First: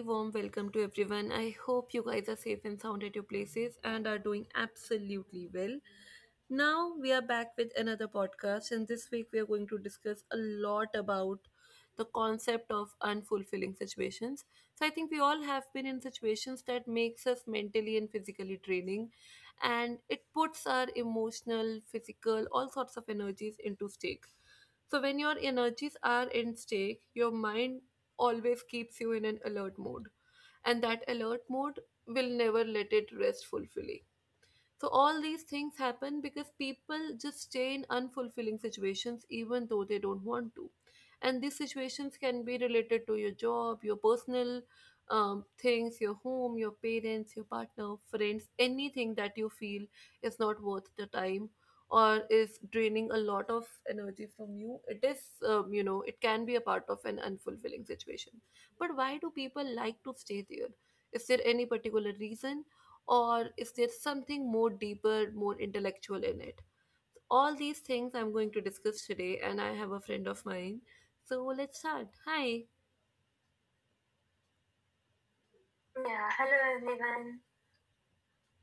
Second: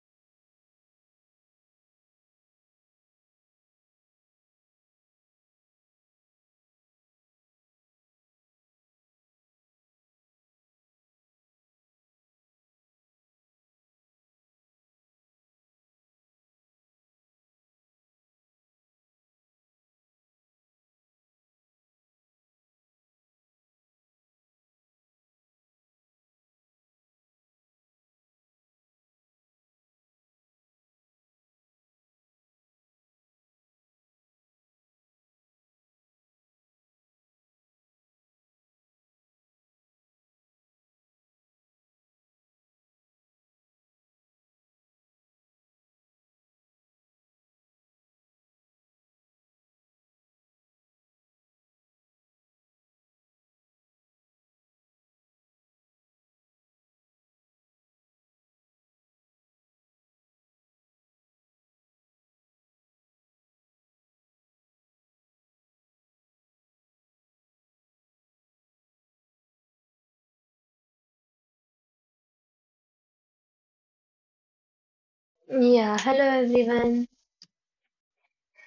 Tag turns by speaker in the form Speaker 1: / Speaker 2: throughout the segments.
Speaker 1: warm welcome to everyone. I hope you guys are safe and sound at your places and are doing absolutely well. Now we are back with another podcast, and this week we are going to discuss a lot about the concept of unfulfilling situations. So I think we all have been in situations that makes us mentally and physically draining and it puts our emotional, physical, all sorts of energies into stake. So when your energies are in stake, your mind always keeps you in an alert mode and that alert mode will never let it rest fully. So all these things happen because people just stay in unfulfilling situations even though they don't want to. And these situations can be related to your job, your personal things, your home, your parents, your partner, friends, anything that you feel is not worth the time or is draining a lot of energy from you. It is, you know, It can be a part of an unfulfilling situation. But why do people like to stay there? Is there any particular reason, or is there something more deeper, more intellectual in it? All these things I'm going to discuss today, and I have a friend of mine. So let's start. Hi.
Speaker 2: Yeah,
Speaker 1: Yeah,
Speaker 2: hello
Speaker 1: hello
Speaker 2: everyone.
Speaker 1: everyone.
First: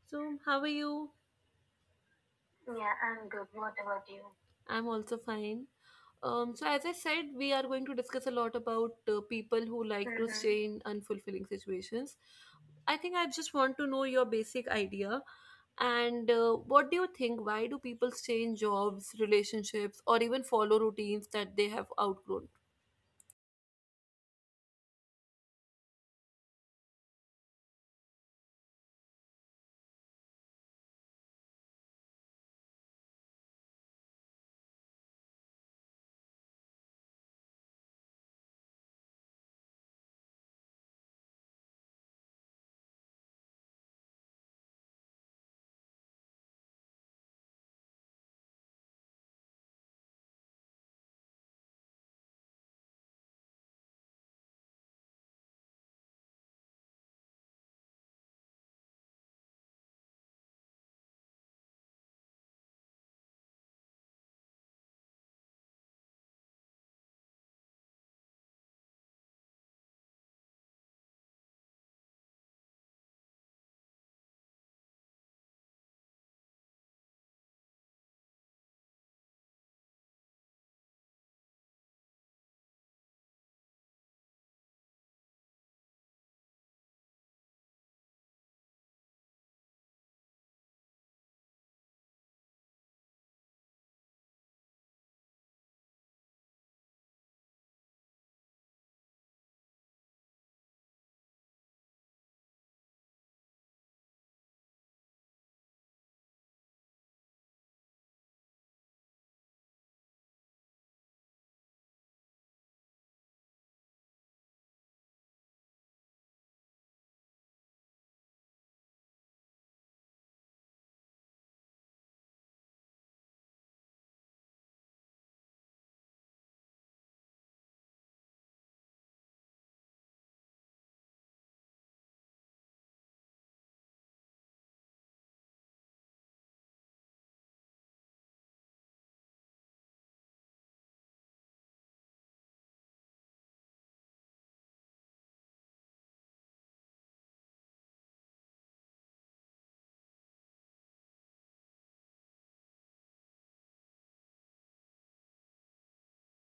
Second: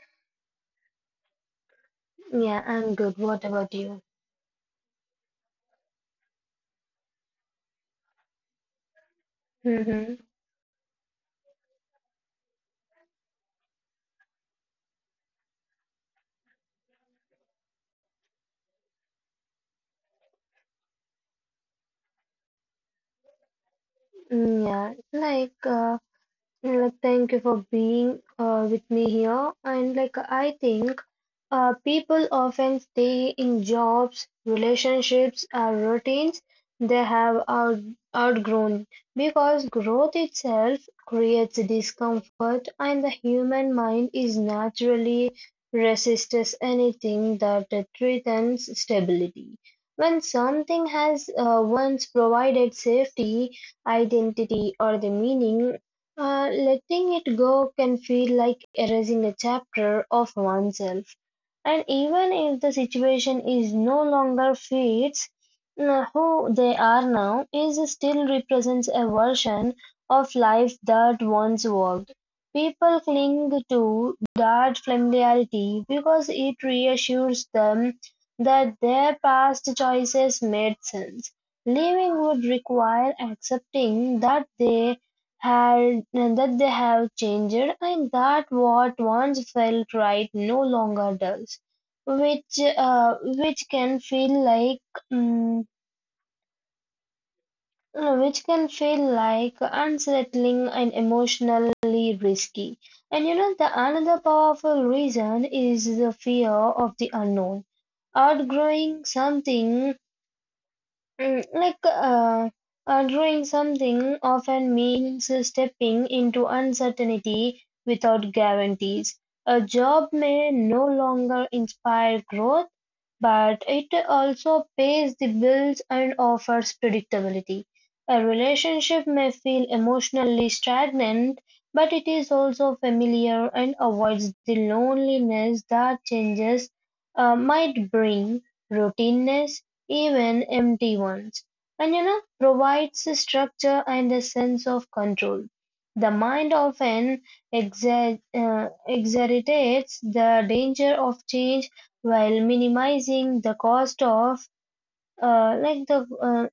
Speaker 1: So, how are you?
Speaker 2: Yeah,
Speaker 1: Yeah,
Speaker 2: I'm good.
Speaker 1: I'm,
Speaker 2: What about
Speaker 1: what
Speaker 2: you?
Speaker 1: about you? I'm also fine. So, as I said, we are going to discuss a lot about people who like
Speaker 2: Mm-hmm.
Speaker 1: to stay in unfulfilling situations. I think I just want to know your basic idea. And what do you think? Why do people stay in jobs, relationships, or even follow routines that they have outgrown?
Speaker 2: Yeah, like, uh, thank you for being with me here. And I think people often stay in jobs, relationships, or routines they have outgrown because growth itself creates discomfort, and the human mind is naturally resists anything that threatens stability. When something has once provided safety, identity, or the meaning, letting it go can feel like erasing a chapter of oneself. And even if the situation is no longer fits who they are now, it still represents a version of life that once worked. People cling to that familiarity because it reassures them that their past choices made sense. Living would require accepting that they had that they have changed and that what once felt right no longer does which which can feel like mm, no, which can feel like unsettling and emotionally risky. And you know the another powerful reason is the fear of the unknown outgrowing something. Mm, like uh, Doing something often means stepping into uncertainty without guarantees. A job may no longer inspire growth, but it also pays the bills and offers predictability. A relationship may feel emotionally stagnant, but it is also familiar and avoids the loneliness that changes might bring, routineness, even empty ones, and you know, provides a structure and a sense of control. The mind often exaggerates the danger of change while minimizing the cost of uh, like the uh,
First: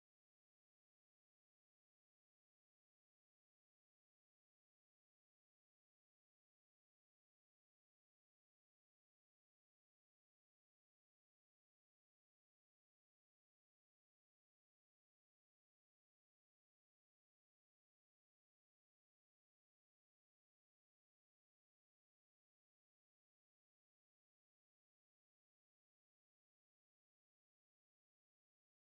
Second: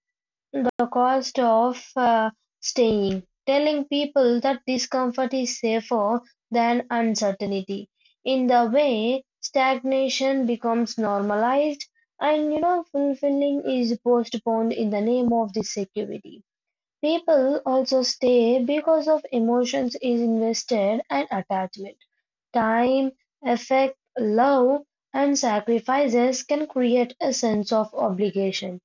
Speaker 2: the cost of staying, telling people that discomfort is safer than uncertainty in the way stagnation becomes normalized, and you know fulfilling is postponed in the name of the security. People also stay because of emotions is invested and attachment. Time, affect, love, and sacrifices can create a sense of obligation.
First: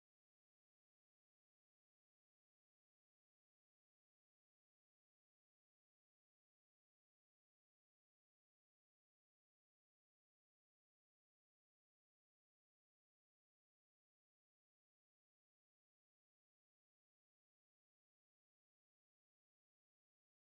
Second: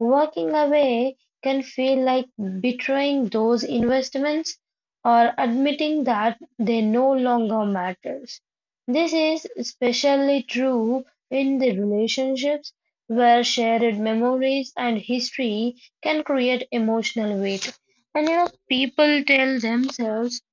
Speaker 2: Walking away can feel like betraying those investments or admitting that they no longer matters. This is especially true in the relationships where shared memories and history can create emotional weight. And you know, people tell themselves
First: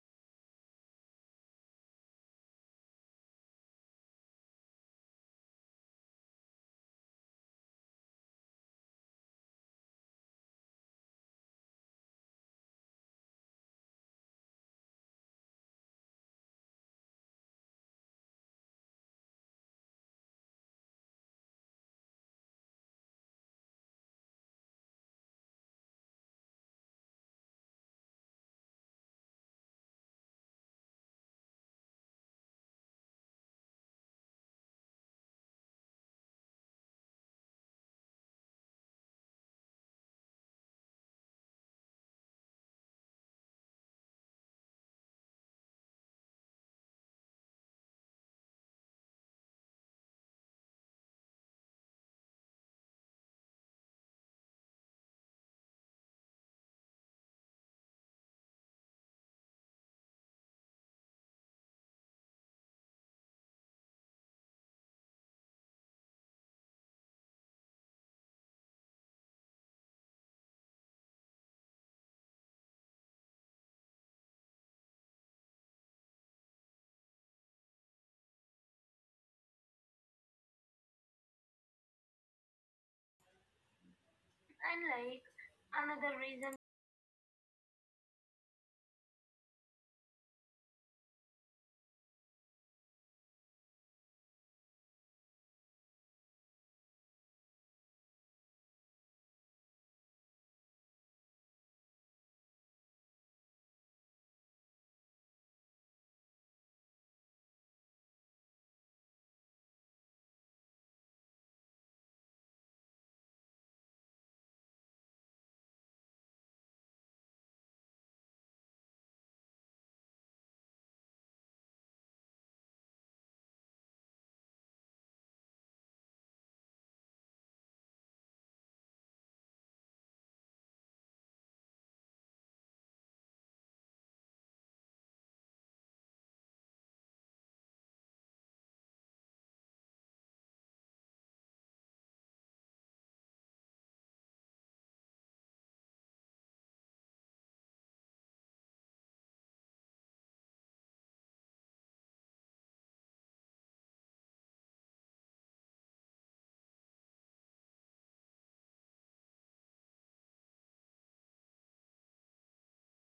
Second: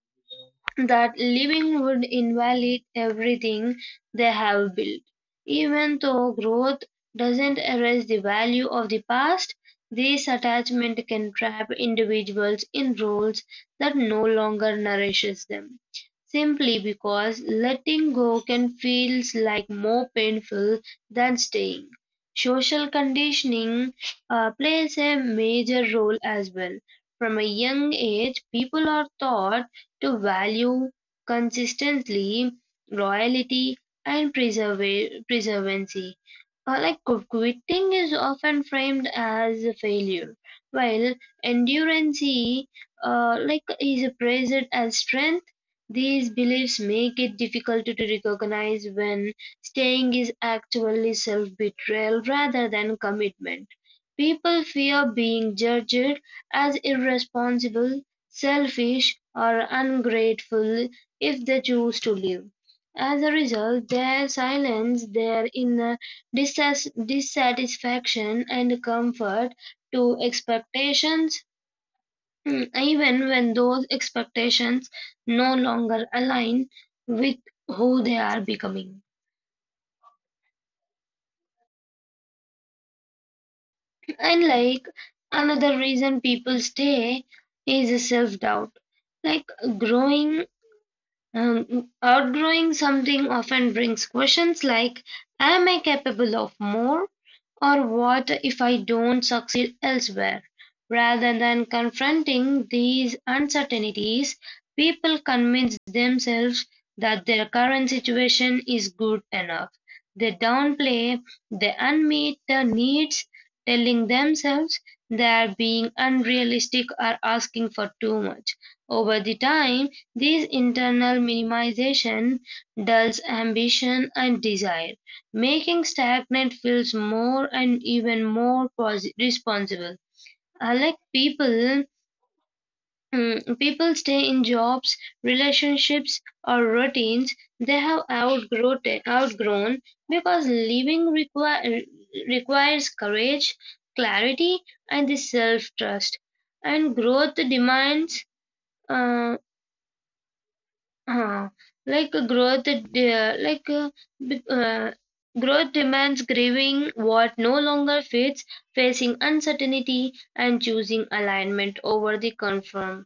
Speaker 2: that leaving would invalidate everything they have built. Even though growth doesn't erase the value of the past, this attachment can trap individuals in roles that no longer nourishes them. Simply because letting go can feel like more painful than staying. Social conditioning plays a major role as well. From a young age, people are taught to value consistently, loyalty, and preservancy. Like quitting is often framed as a failure, while endurance is praised as strength. These beliefs make it difficult to recognize when staying is actually self-betrayal rather than commitment. People fear being judged as irresponsible, selfish, or ungrateful if they choose to live. As a result, they silence their inner dissatisfaction and comfort to expectations, mm, even when those expectations no longer align with who they are becoming. And
Speaker 1: And
Speaker 2: like
Speaker 1: like
Speaker 2: Another
Speaker 1: another
Speaker 2: reason
Speaker 1: reason
Speaker 2: people stay is self doubt. Like Growing, outgrowing something often brings questions like, am I capable of more? Or what if I don't succeed elsewhere? Rather than confronting these uncertainties, people convince themselves that their current situation is good enough. They downplay the unmet needs, telling themselves they are being unrealistic or asking for too much. Over the time, this internal minimization dulls ambition and desire. Making stagnant feels more and even more responsible. I like people. People stay in jobs, relationships, or routines they have outgrown because living requires courage, clarity, and the self trust. And growth demands uh, Uh, like growth, de- like b- growth demands grieving what no longer fits, facing uncertainty, and choosing alignment over the conform.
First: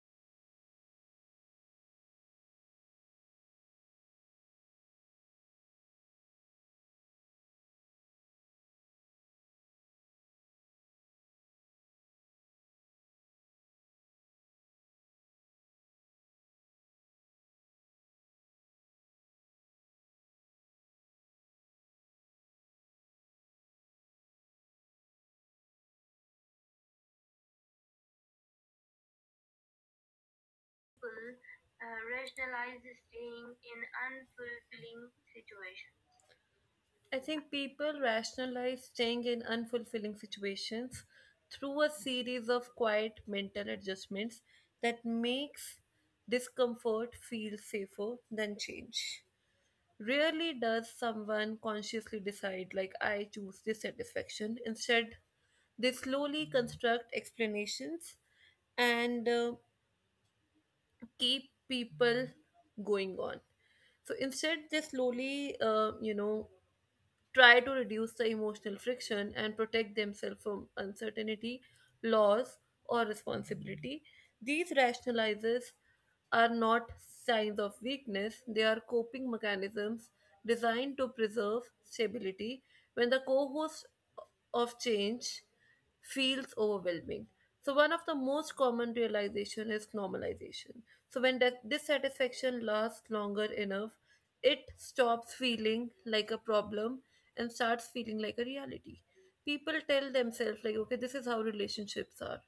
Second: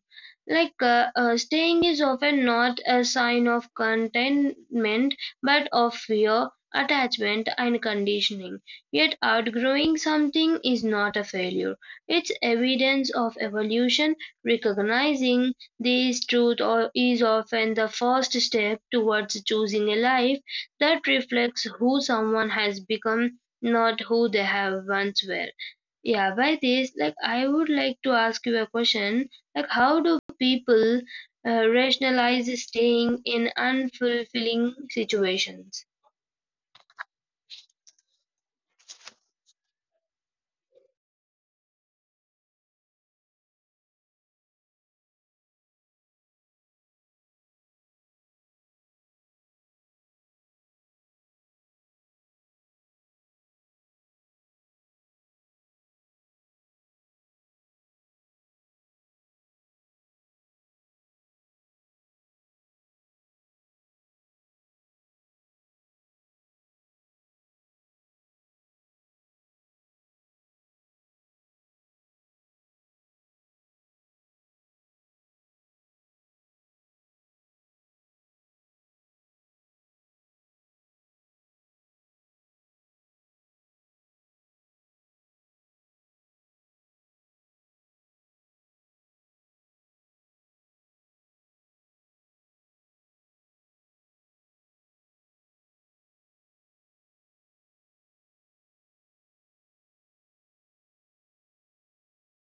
Speaker 2: Staying is often not a sign of contentment, but of fear, attachment, and conditioning. Yet outgrowing something is not a failure; it's evidence of evolution. Recognizing this truth is often the first step towards choosing a life that reflects who someone has become, not who they have once were. Yeah, by this, I would like to ask you a question, like how do people
Speaker 1: people
Speaker 2: rationalize
Speaker 1: rationalize
Speaker 2: staying
Speaker 1: staying
Speaker 2: in
Speaker 1: in
Speaker 2: unfulfilling
Speaker 1: unfulfilling
Speaker 2: situations?
Speaker 1: situations. I think people rationalize staying in unfulfilling situations through a series of quiet mental adjustments that makes discomfort feel safer than change. Rarely does someone consciously decide like I choose dissatisfaction. Instead, they slowly construct explanations and keep people going on. So instead, they slowly, you know, try to reduce the emotional friction and protect themselves from uncertainty, loss, or responsibility. These rationalizers are not signs of weakness, they are coping mechanisms designed to preserve stability when the co host of change feels overwhelming. So one of the most common realization is normalization. So when that dissatisfaction lasts longer enough, it stops feeling like a problem and starts feeling like a reality. People tell themselves, like, okay, this is how relationships are,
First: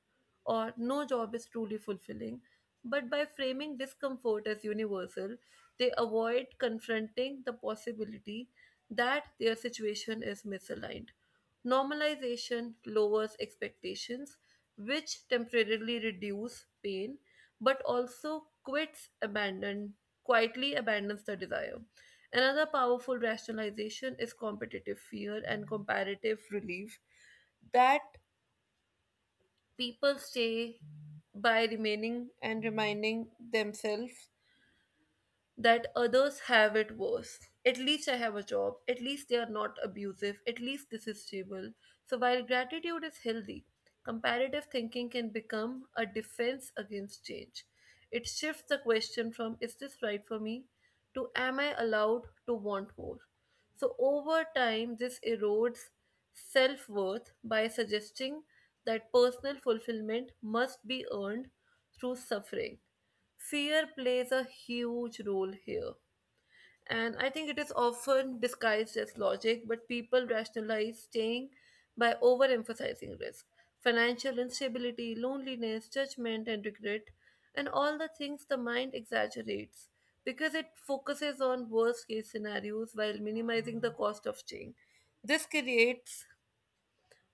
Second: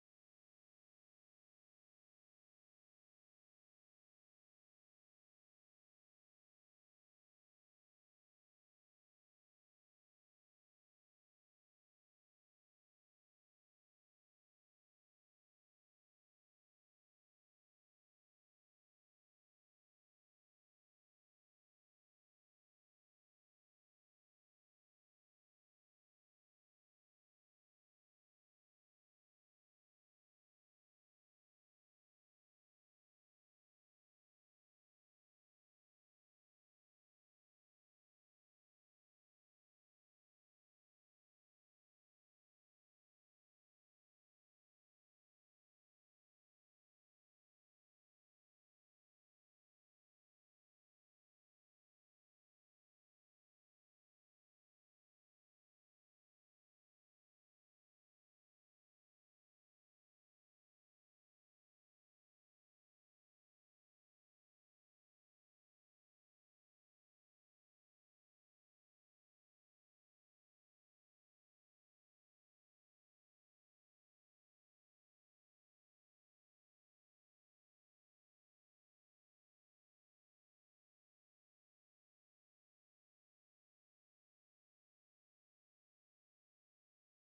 Speaker 1: or no job is truly fulfilling. But by framing discomfort as universal, they avoid confronting the possibility that their situation is misaligned. Normalization lowers expectations, which temporarily reduce pain, but also quits abandon quietly abandons the desire. Another powerful rationalization is competitive fear and comparative relief that people stay by remaining and reminding themselves that others have it worse. At least I have a job. At least they are not abusive. At least this is stable. So while gratitude is healthy, comparative thinking can become a defense against change. It shifts the question from is this right for me to am I allowed to want more? So over time, this erodes self worth by suggesting that personal fulfillment must be earned through suffering. Fear plays a huge role here. And I think it is often disguised as logic, but people rationalize staying by overemphasizing risk. Financial instability, loneliness, judgment, and regret, and all the things the mind exaggerates because it focuses on worst case scenarios while minimizing the cost of change. This creates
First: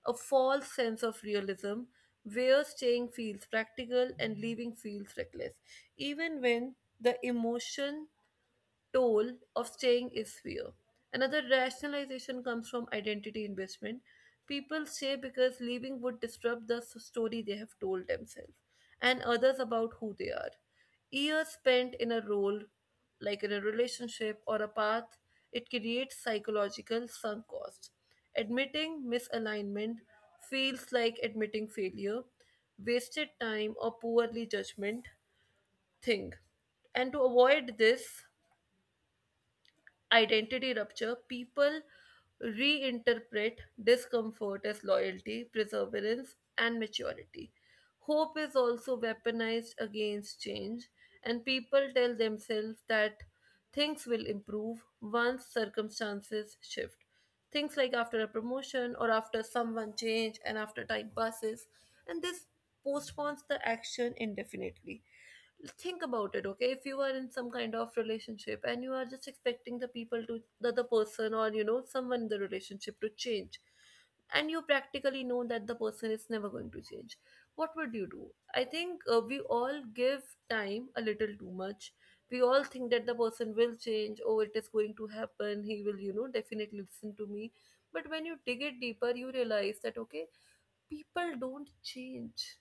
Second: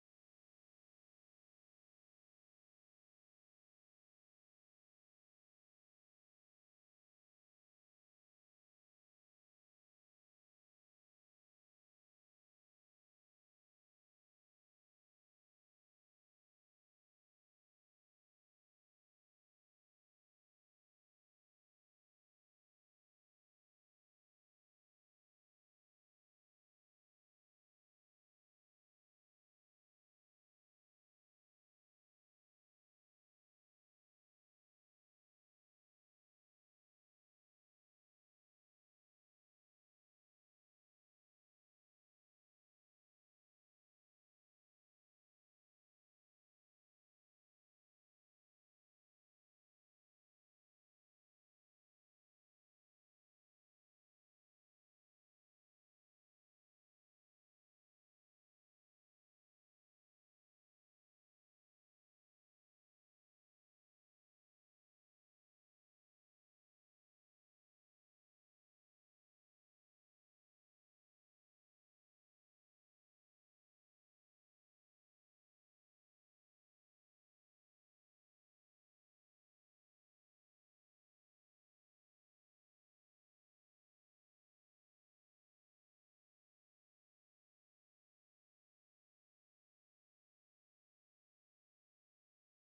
Speaker 1: a false sense of realism where staying feels practical and leaving feels reckless, even when the emotion toll of staying is fear. Another rationalization comes from identity investment. People stay because leaving would disrupt the story they have told themselves and others about who they are. Years spent in a role, like in a relationship or a path, it creates psychological sunk cost. Admitting misalignment feels like admitting failure, wasted time, or poorly judgment thing. And to avoid this, identity rupture, people reinterpret discomfort as loyalty, perseverance, and maturity. Hope is also weaponized against change, and people tell themselves that things will improve once circumstances shift. Things like after a promotion or after someone change and after time passes, and this postpones the action indefinitely. Think about it, okay, if you are in some kind of relationship and you are just expecting the people to the other person or you know someone in the relationship to change and you practically know that the person is never going to change, what would you do? I think we all give time a little too much. We all think that the person will change. Oh, it is going to happen, he will, you know, definitely listen to me. But when you dig it deeper you realize that okay, people don't change.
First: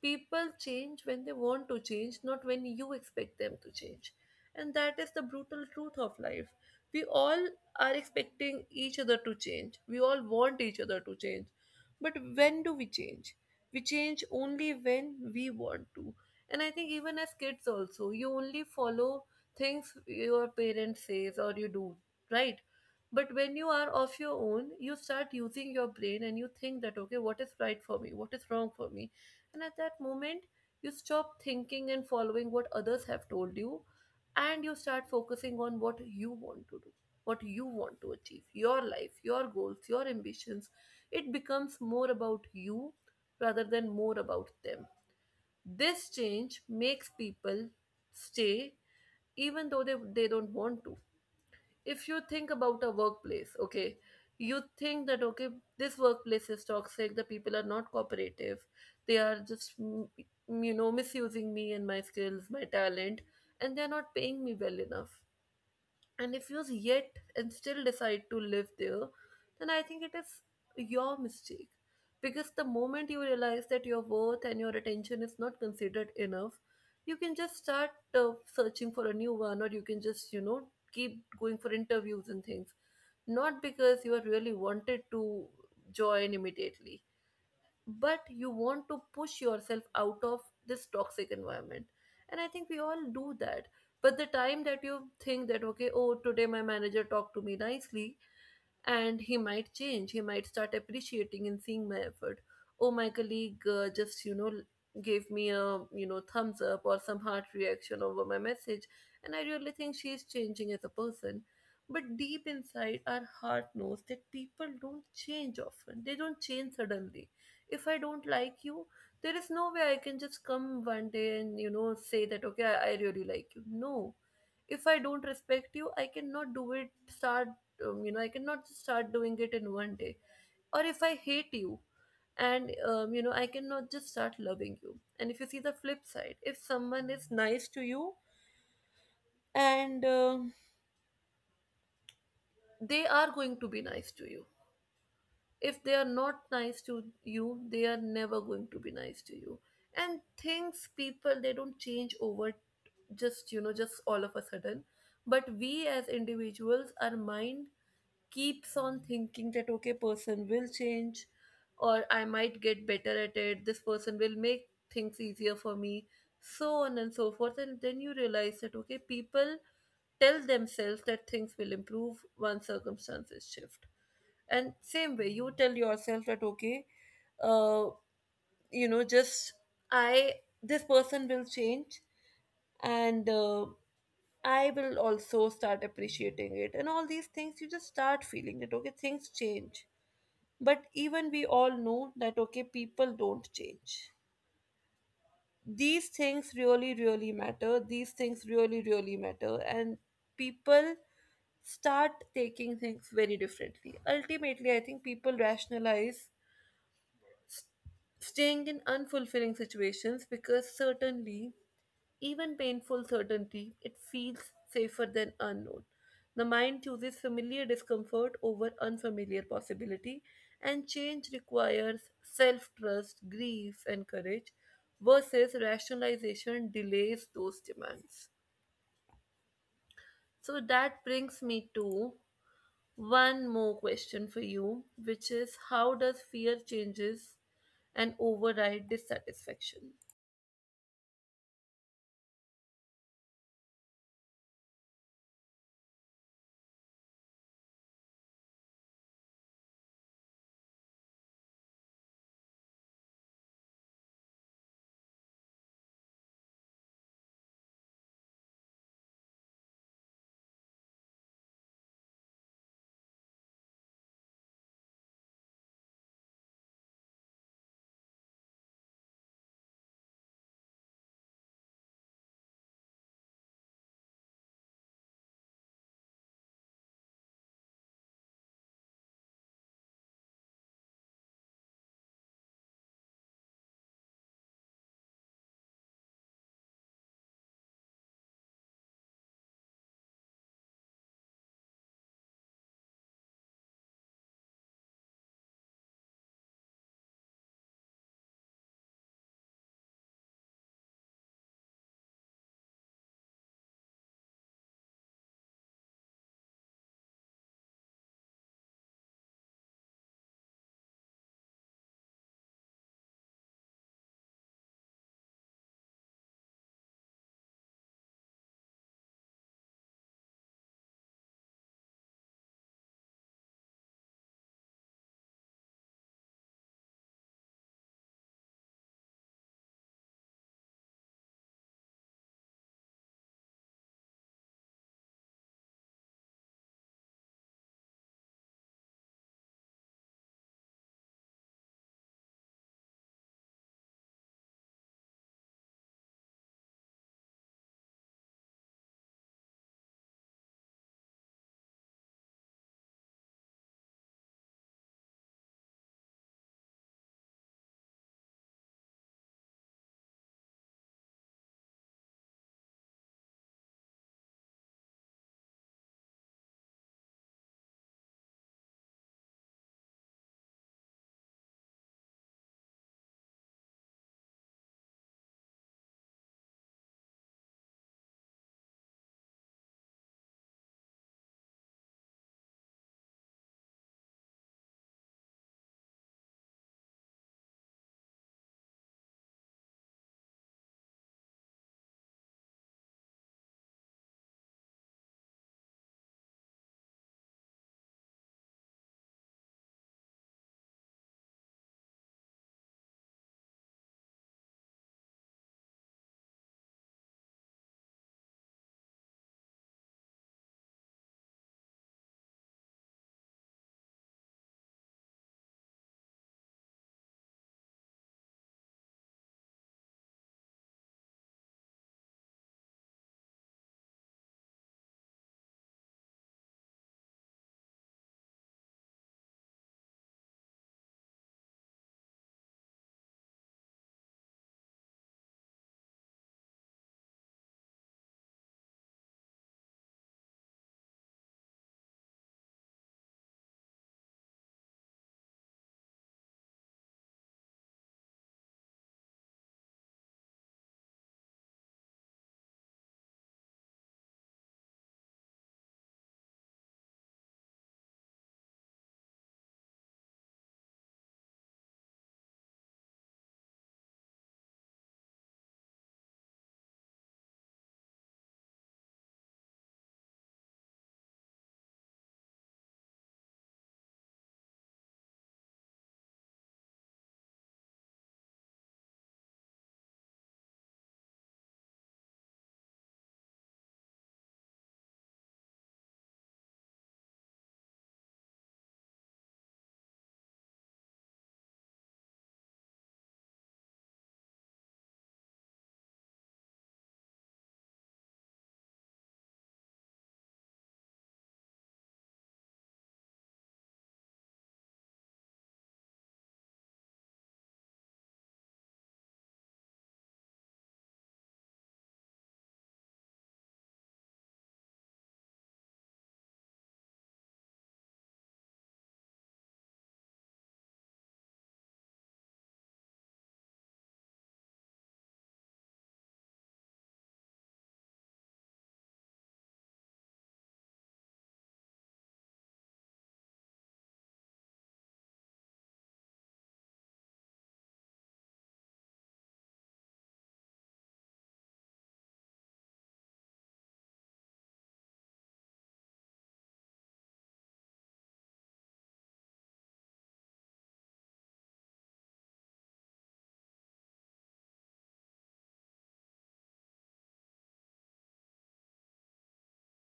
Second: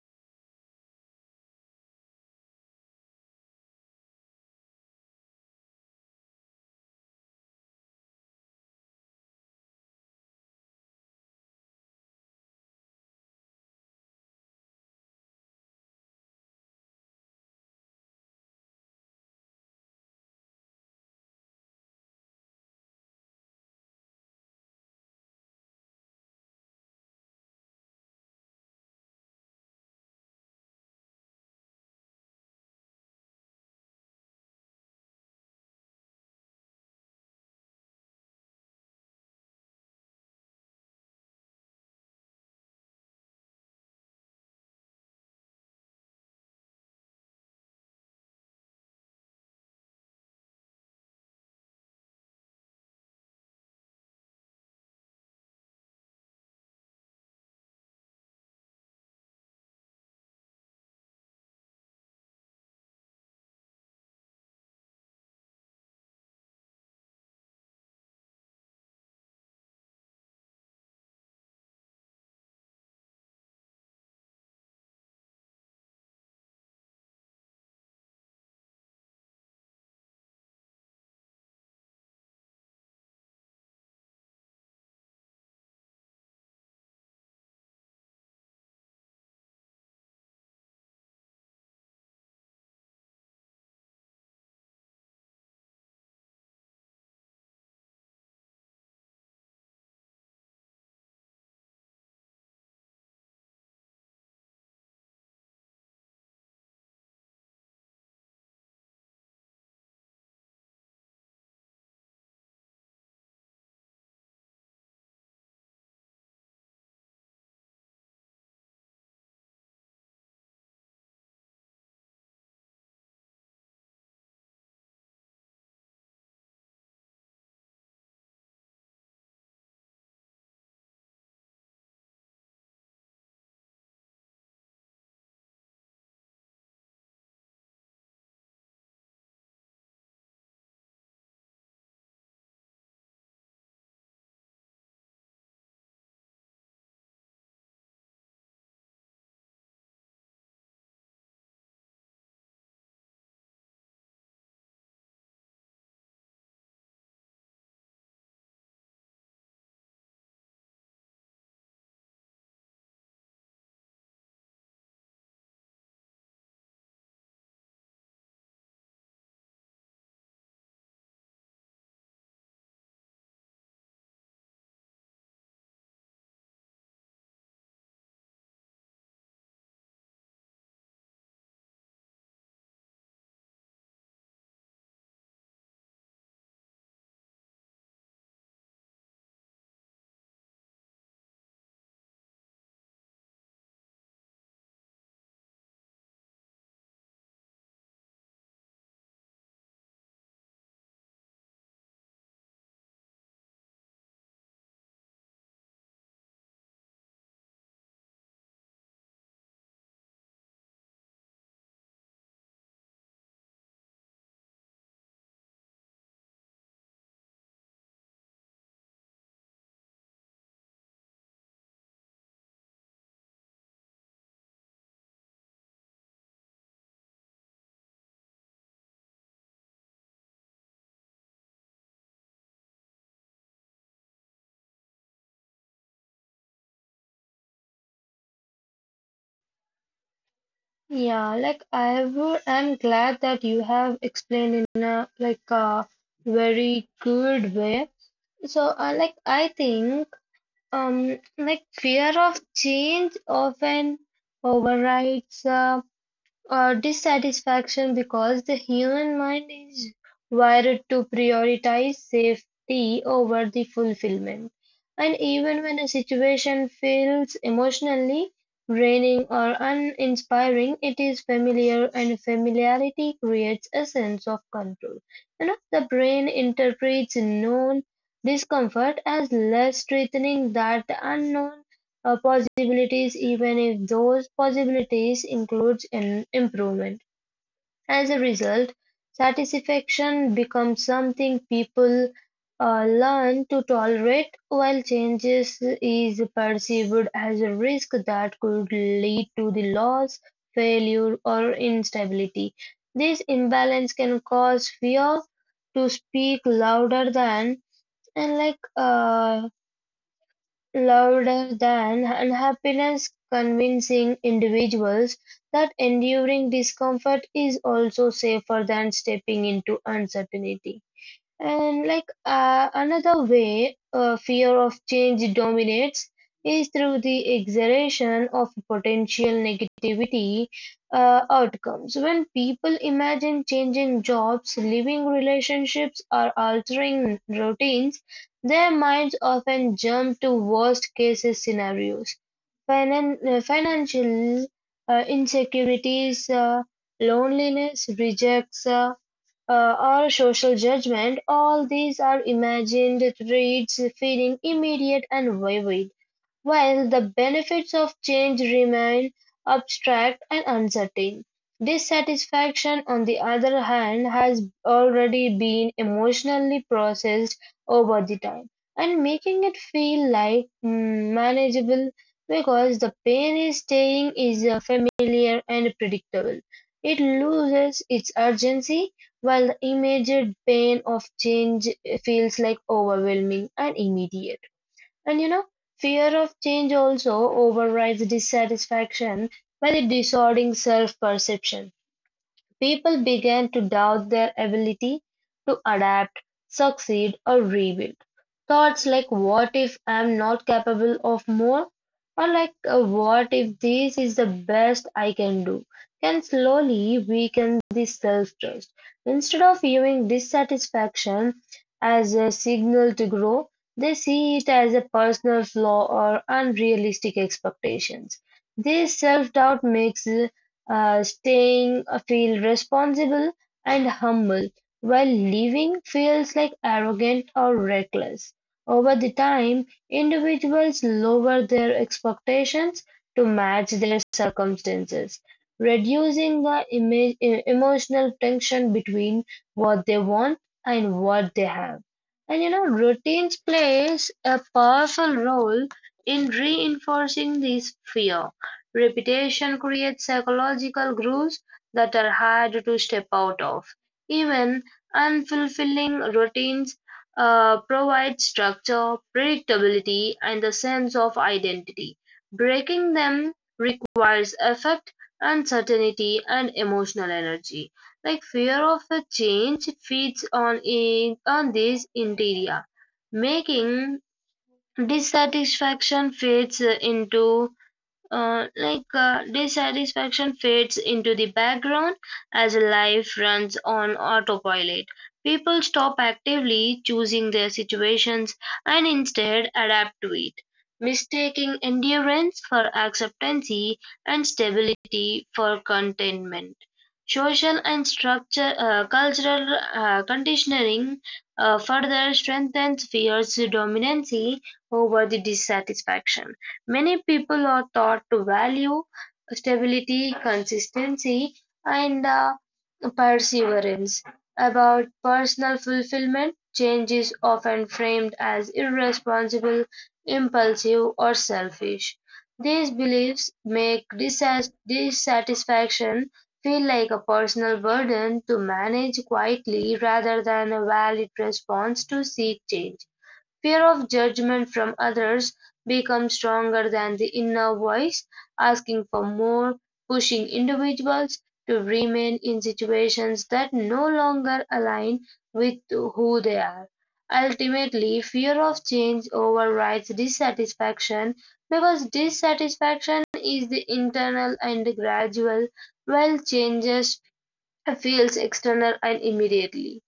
Speaker 1: People change when they want to change, not when you expect them to change. And that is the brutal truth of life. We all are expecting each other to change. We all want each other to change. But when do we change? We change only when we want to. And I think even as kids also, you only follow things your parents says or you do, right? But when you are of your own, you start using your brain and you think that, okay, what is right for me? What is wrong for me? And at that moment, you stop thinking and following what others have told you, and you start focusing on what you want to do, what you want to achieve, your life, your goals, your ambitions. It becomes more about you rather than more about them. This change makes people stay even though they don't want to. If you think about a workplace, okay, you think that okay, this workplace is toxic, the people are not cooperative, they are just you know, misusing me and my skills, my talent, and they're not paying me well enough and refuse yet, and still decide to live there, then I think it is your mistake. Because the moment you realize that your worth and your attention is not considered enough, you can just start searching for a new one, or you can just, you know, keep going for interviews and things. Not because you are really wanted to join immediately, but you want to push yourself out of this toxic environment. And I think we all do that. But the time that you think that okay, oh, today my manager talked to me nicely and he might change, he might start appreciating and seeing my effort. Oh, my colleague just, you know, gave me a, you know, thumbs up or some heart reaction over my message, and I really think she is changing as a person. But deep inside our heart knows that people don't change often, they don't change suddenly. If I don't like you, there is no way I can just come one day and you know say that okay I really like you, no. If I don't respect you, I cannot do it start, you know, I cannot just start doing it in one day. Or if I hate you, and you know, I cannot just start loving you. And if you see the flip side, if someone is nice to you, and they are going to be nice to you. If they are not nice to you, they are never going to be nice to you. And things, people, they don't change over just, you know, just all of a sudden. But we as individuals, our mind keeps on thinking that okay, person will change, or I might get better at it, this person will make things easier for me, so on and so forth. And then you realize that okay, people tell themselves that things will improve once circumstances shift. And same way you tell yourself that okay, uh, you know, just I this person will change, and I will also start appreciating it. And all these things, you just start feeling that, okay, things change. But even we all know that, okay, people don't change. These things really, really matter. These things really, really matter. And people start taking things very differently. Ultimately, I think people rationalize staying in unfulfilling situations because certainly even painful certainty, it feels safer than unknown. The mind chooses familiar discomfort over unfamiliar possibility, and change requires self trust, grief, and courage versus rationalization delays those demands. So that brings me to one more question for you, which is how does fear changes and override dissatisfaction?
Speaker 2: I'm glad that you have explained in a a very good way. So, I think fear of change often overrides or dissatisfaction because the human mind is wired to prioritize safety over the fulfillment. And even when a situation feels emotionally draining or uninspiring, it is familiar, and familiarity creates a sense of control. You know, the brain interprets known discomfort as less threatening than the unknown possibilities, even if those possibilities includes an improvement. As a result, satisfaction becomes something people learn to tolerate while changes is perceived as a risk that could lead to the loss, failure or instability. This imbalance can cause fear to speak louder than and like Louder than unhappiness, convincing individuals that enduring discomfort is also safer than stepping into uncertainty. And like Another way fear of change dominates is through the exaggeration of potential negativity outcomes. When people imagine changing jobs, leaving relationships, or altering routines, their minds often jump to worst case scenarios. Financial insecurities, loneliness, rejects. Or social judgment, all these are imagined traits feeling immediate and vivid. While the benefits of change remain abstract and uncertain, dissatisfaction on the other hand has already been emotionally processed over the time and making it feel like manageable. Because the pain is staying is familiar and predictable. It loses its urgency, while the immediate pain of change feels like overwhelming and immediate. And you know, fear of change also overrides dissatisfaction by the disordering self perception. People began to doubt their ability to adapt, succeed, or rebuild. Thoughts like, what if I'm not capable of more? Or what if this is the best I can do? Can slowly weaken this self trust. Instead of viewing dissatisfaction as a signal to grow, they see it as a personal flaw or unrealistic expectations. This self doubt makes staying feel responsible and humble, while leaving feels like arrogant or reckless. Over the time individuals lower their expectations to match their circumstances, reducing the emotional tension between what they want and what they have. And you know, routines plays a powerful role in reinforcing this fear. Repetition creates psychological grooves that are hard to step out of; even unfulfilling routines provide structure, predictability, and a sense of identity. Breaking them requires effort, uncertainty, and emotional energy. Like fear of a change feeds on this interior, making dissatisfaction fades into dissatisfaction fades into the background as life runs on autopilot. People stop actively choosing their situations and instead adapt to it, mistaking endurance for acceptancy and stability for contentment. Cultural conditioning further strengthens fear's dominancy over the dissatisfaction. Many people are taught to value stability, consistency, and perseverance. About personal fulfillment, change is often framed as irresponsible, impulsive, or selfish. These beliefs make dissatisfaction feel like a personal burden to manage quietly rather than a valid response to seek change. Fear of judgment from others becomes stronger than the inner voice asking for more, pushing individuals to remain in situations that no longer align with who they are. Ultimately, fear of change overrides dissatisfaction because dissatisfaction is the internal and gradual, while changes feels external and immediately.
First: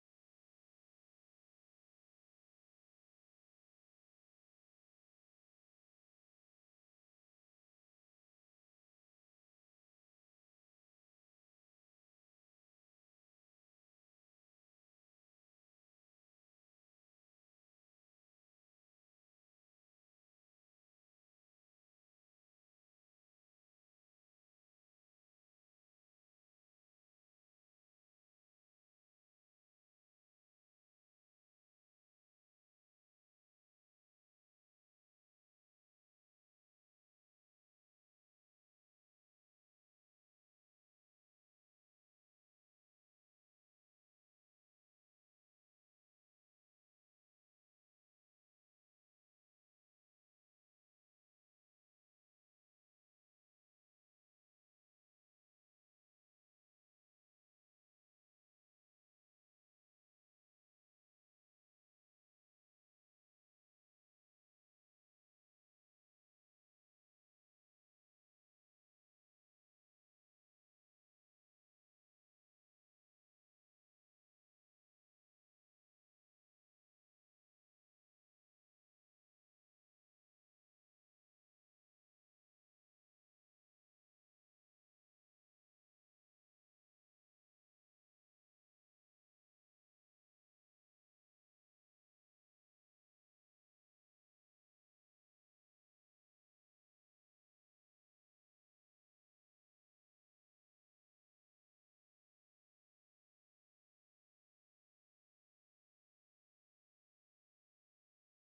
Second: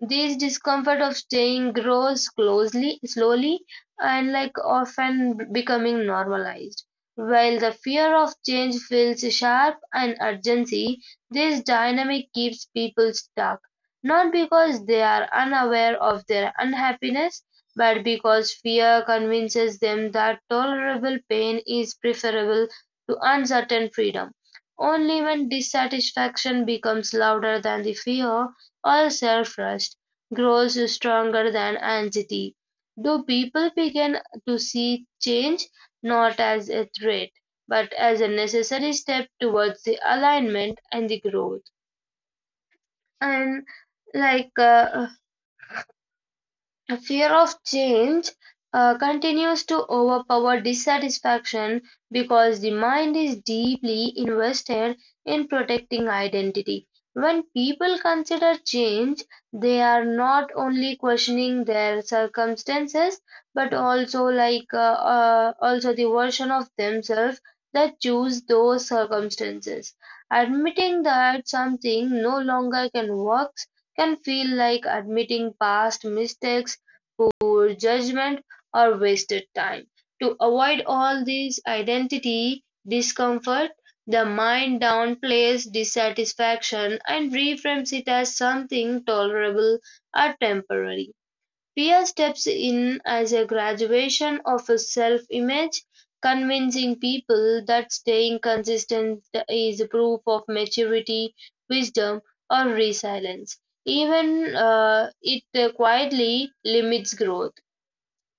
Speaker 2: This discomfort of staying grows closely, slowly, and like often becoming normalized. While the fear of change feels sharp and urgency, this dynamic keeps people stuck, not because they are unaware of their unhappiness, but because fear convinces them that tolerable pain is preferable to uncertain freedom. Only when dissatisfaction becomes louder than the fear or self-trust grows stronger than anxiety. Do people begin to see change not as a threat, but as a necessary step towards the alignment and the growth? And like A fear of change continues to overpower dissatisfaction because the mind is deeply invested in protecting identity. When people consider change, they are not only questioning their circumstances but also the version of themselves that choose those circumstances. Admitting that something no longer can work can feel like admitting past mistakes, poor judgment, or wasted time. To avoid all this identity discomfort, the mind downplays dissatisfaction and reframes it as something tolerable or temporary. Pia steps in as a graduation of his self-image, convincing people that staying consistent is proof of maturity, wisdom, or resilience, even it quietly limits growth.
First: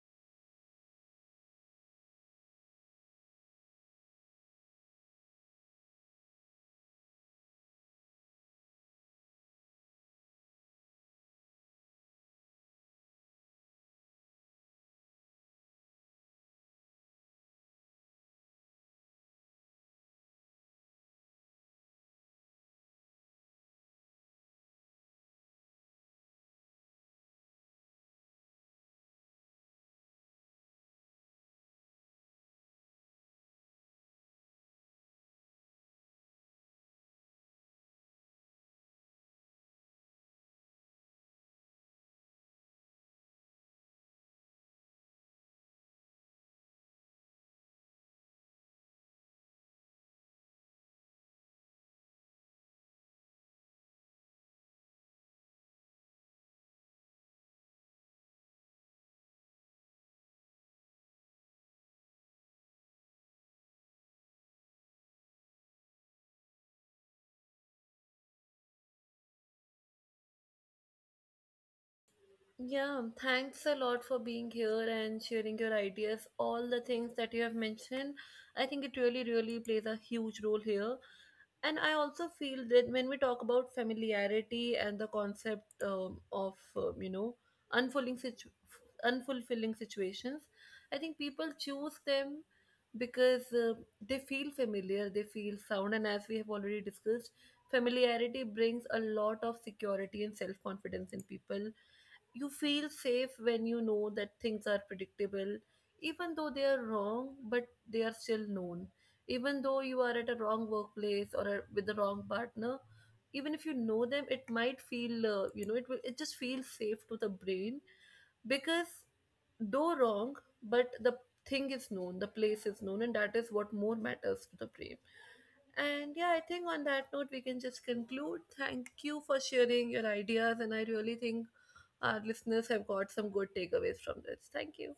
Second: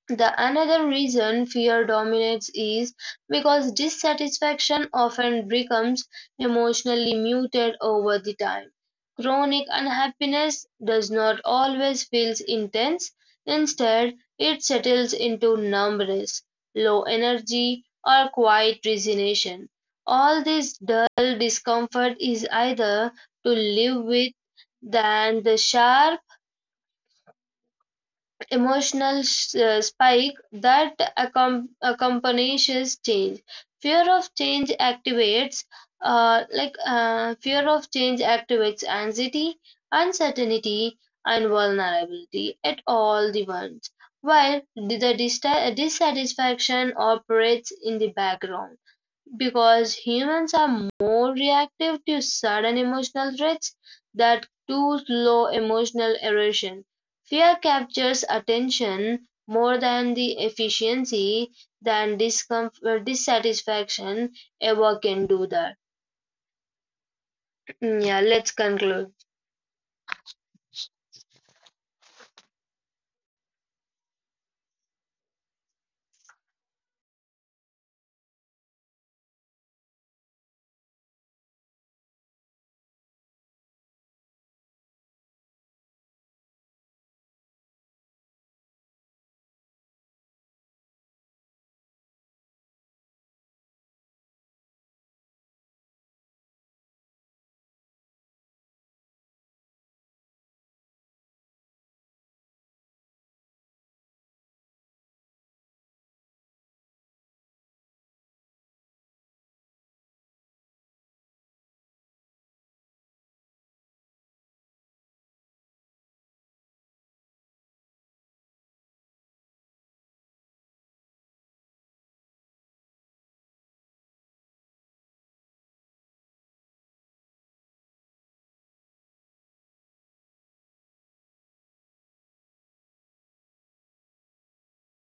Speaker 2: The another reason fear dominates is because dissatisfaction often becomes emotionally muted over the time. Chronic unhappiness does not always feel intense. Instead, it settles into numbness, low energy, or quiet resignation. All this dull discomfort is either to live with than the sharp emotional spike that accompanies change. Fear of change activates, fear of change activates anxiety, uncertainty, and vulnerability at all the once, while the dissatisfaction operates in the background. Because humans are more reactive to sudden emotional threats than to slow emotional erosion, fear captures attention more than the efficiency than discomfort dissatisfaction ever can do that. Mm, yeah, let's conclude.
Speaker 1: Yeah, thanks a lot for being here and sharing your ideas. All the things that you have mentioned, I think it really, really plays a huge role here. And I also feel that when we talk about familiarity and the concept of unfulfilling, unfulfilling situations, I think people choose them because they feel familiar, they feel sound, and as we have already discussed, familiarity brings a lot of security and self confidence in people. You feel safe when you know that things are predictable, even though they are wrong, but they are still known. Even though you are at a wrong workplace or a, with the wrong partner, even if you know them, it might feel, you know, it will, it just feels safe to the brain because, though wrong, but the thing is known, the place is known, and that is what more matters to the brain. And yeah, I think on that note we can just conclude. Thank you for sharing your ideas, and I really think our listeners have got some good takeaways from this. Thank you.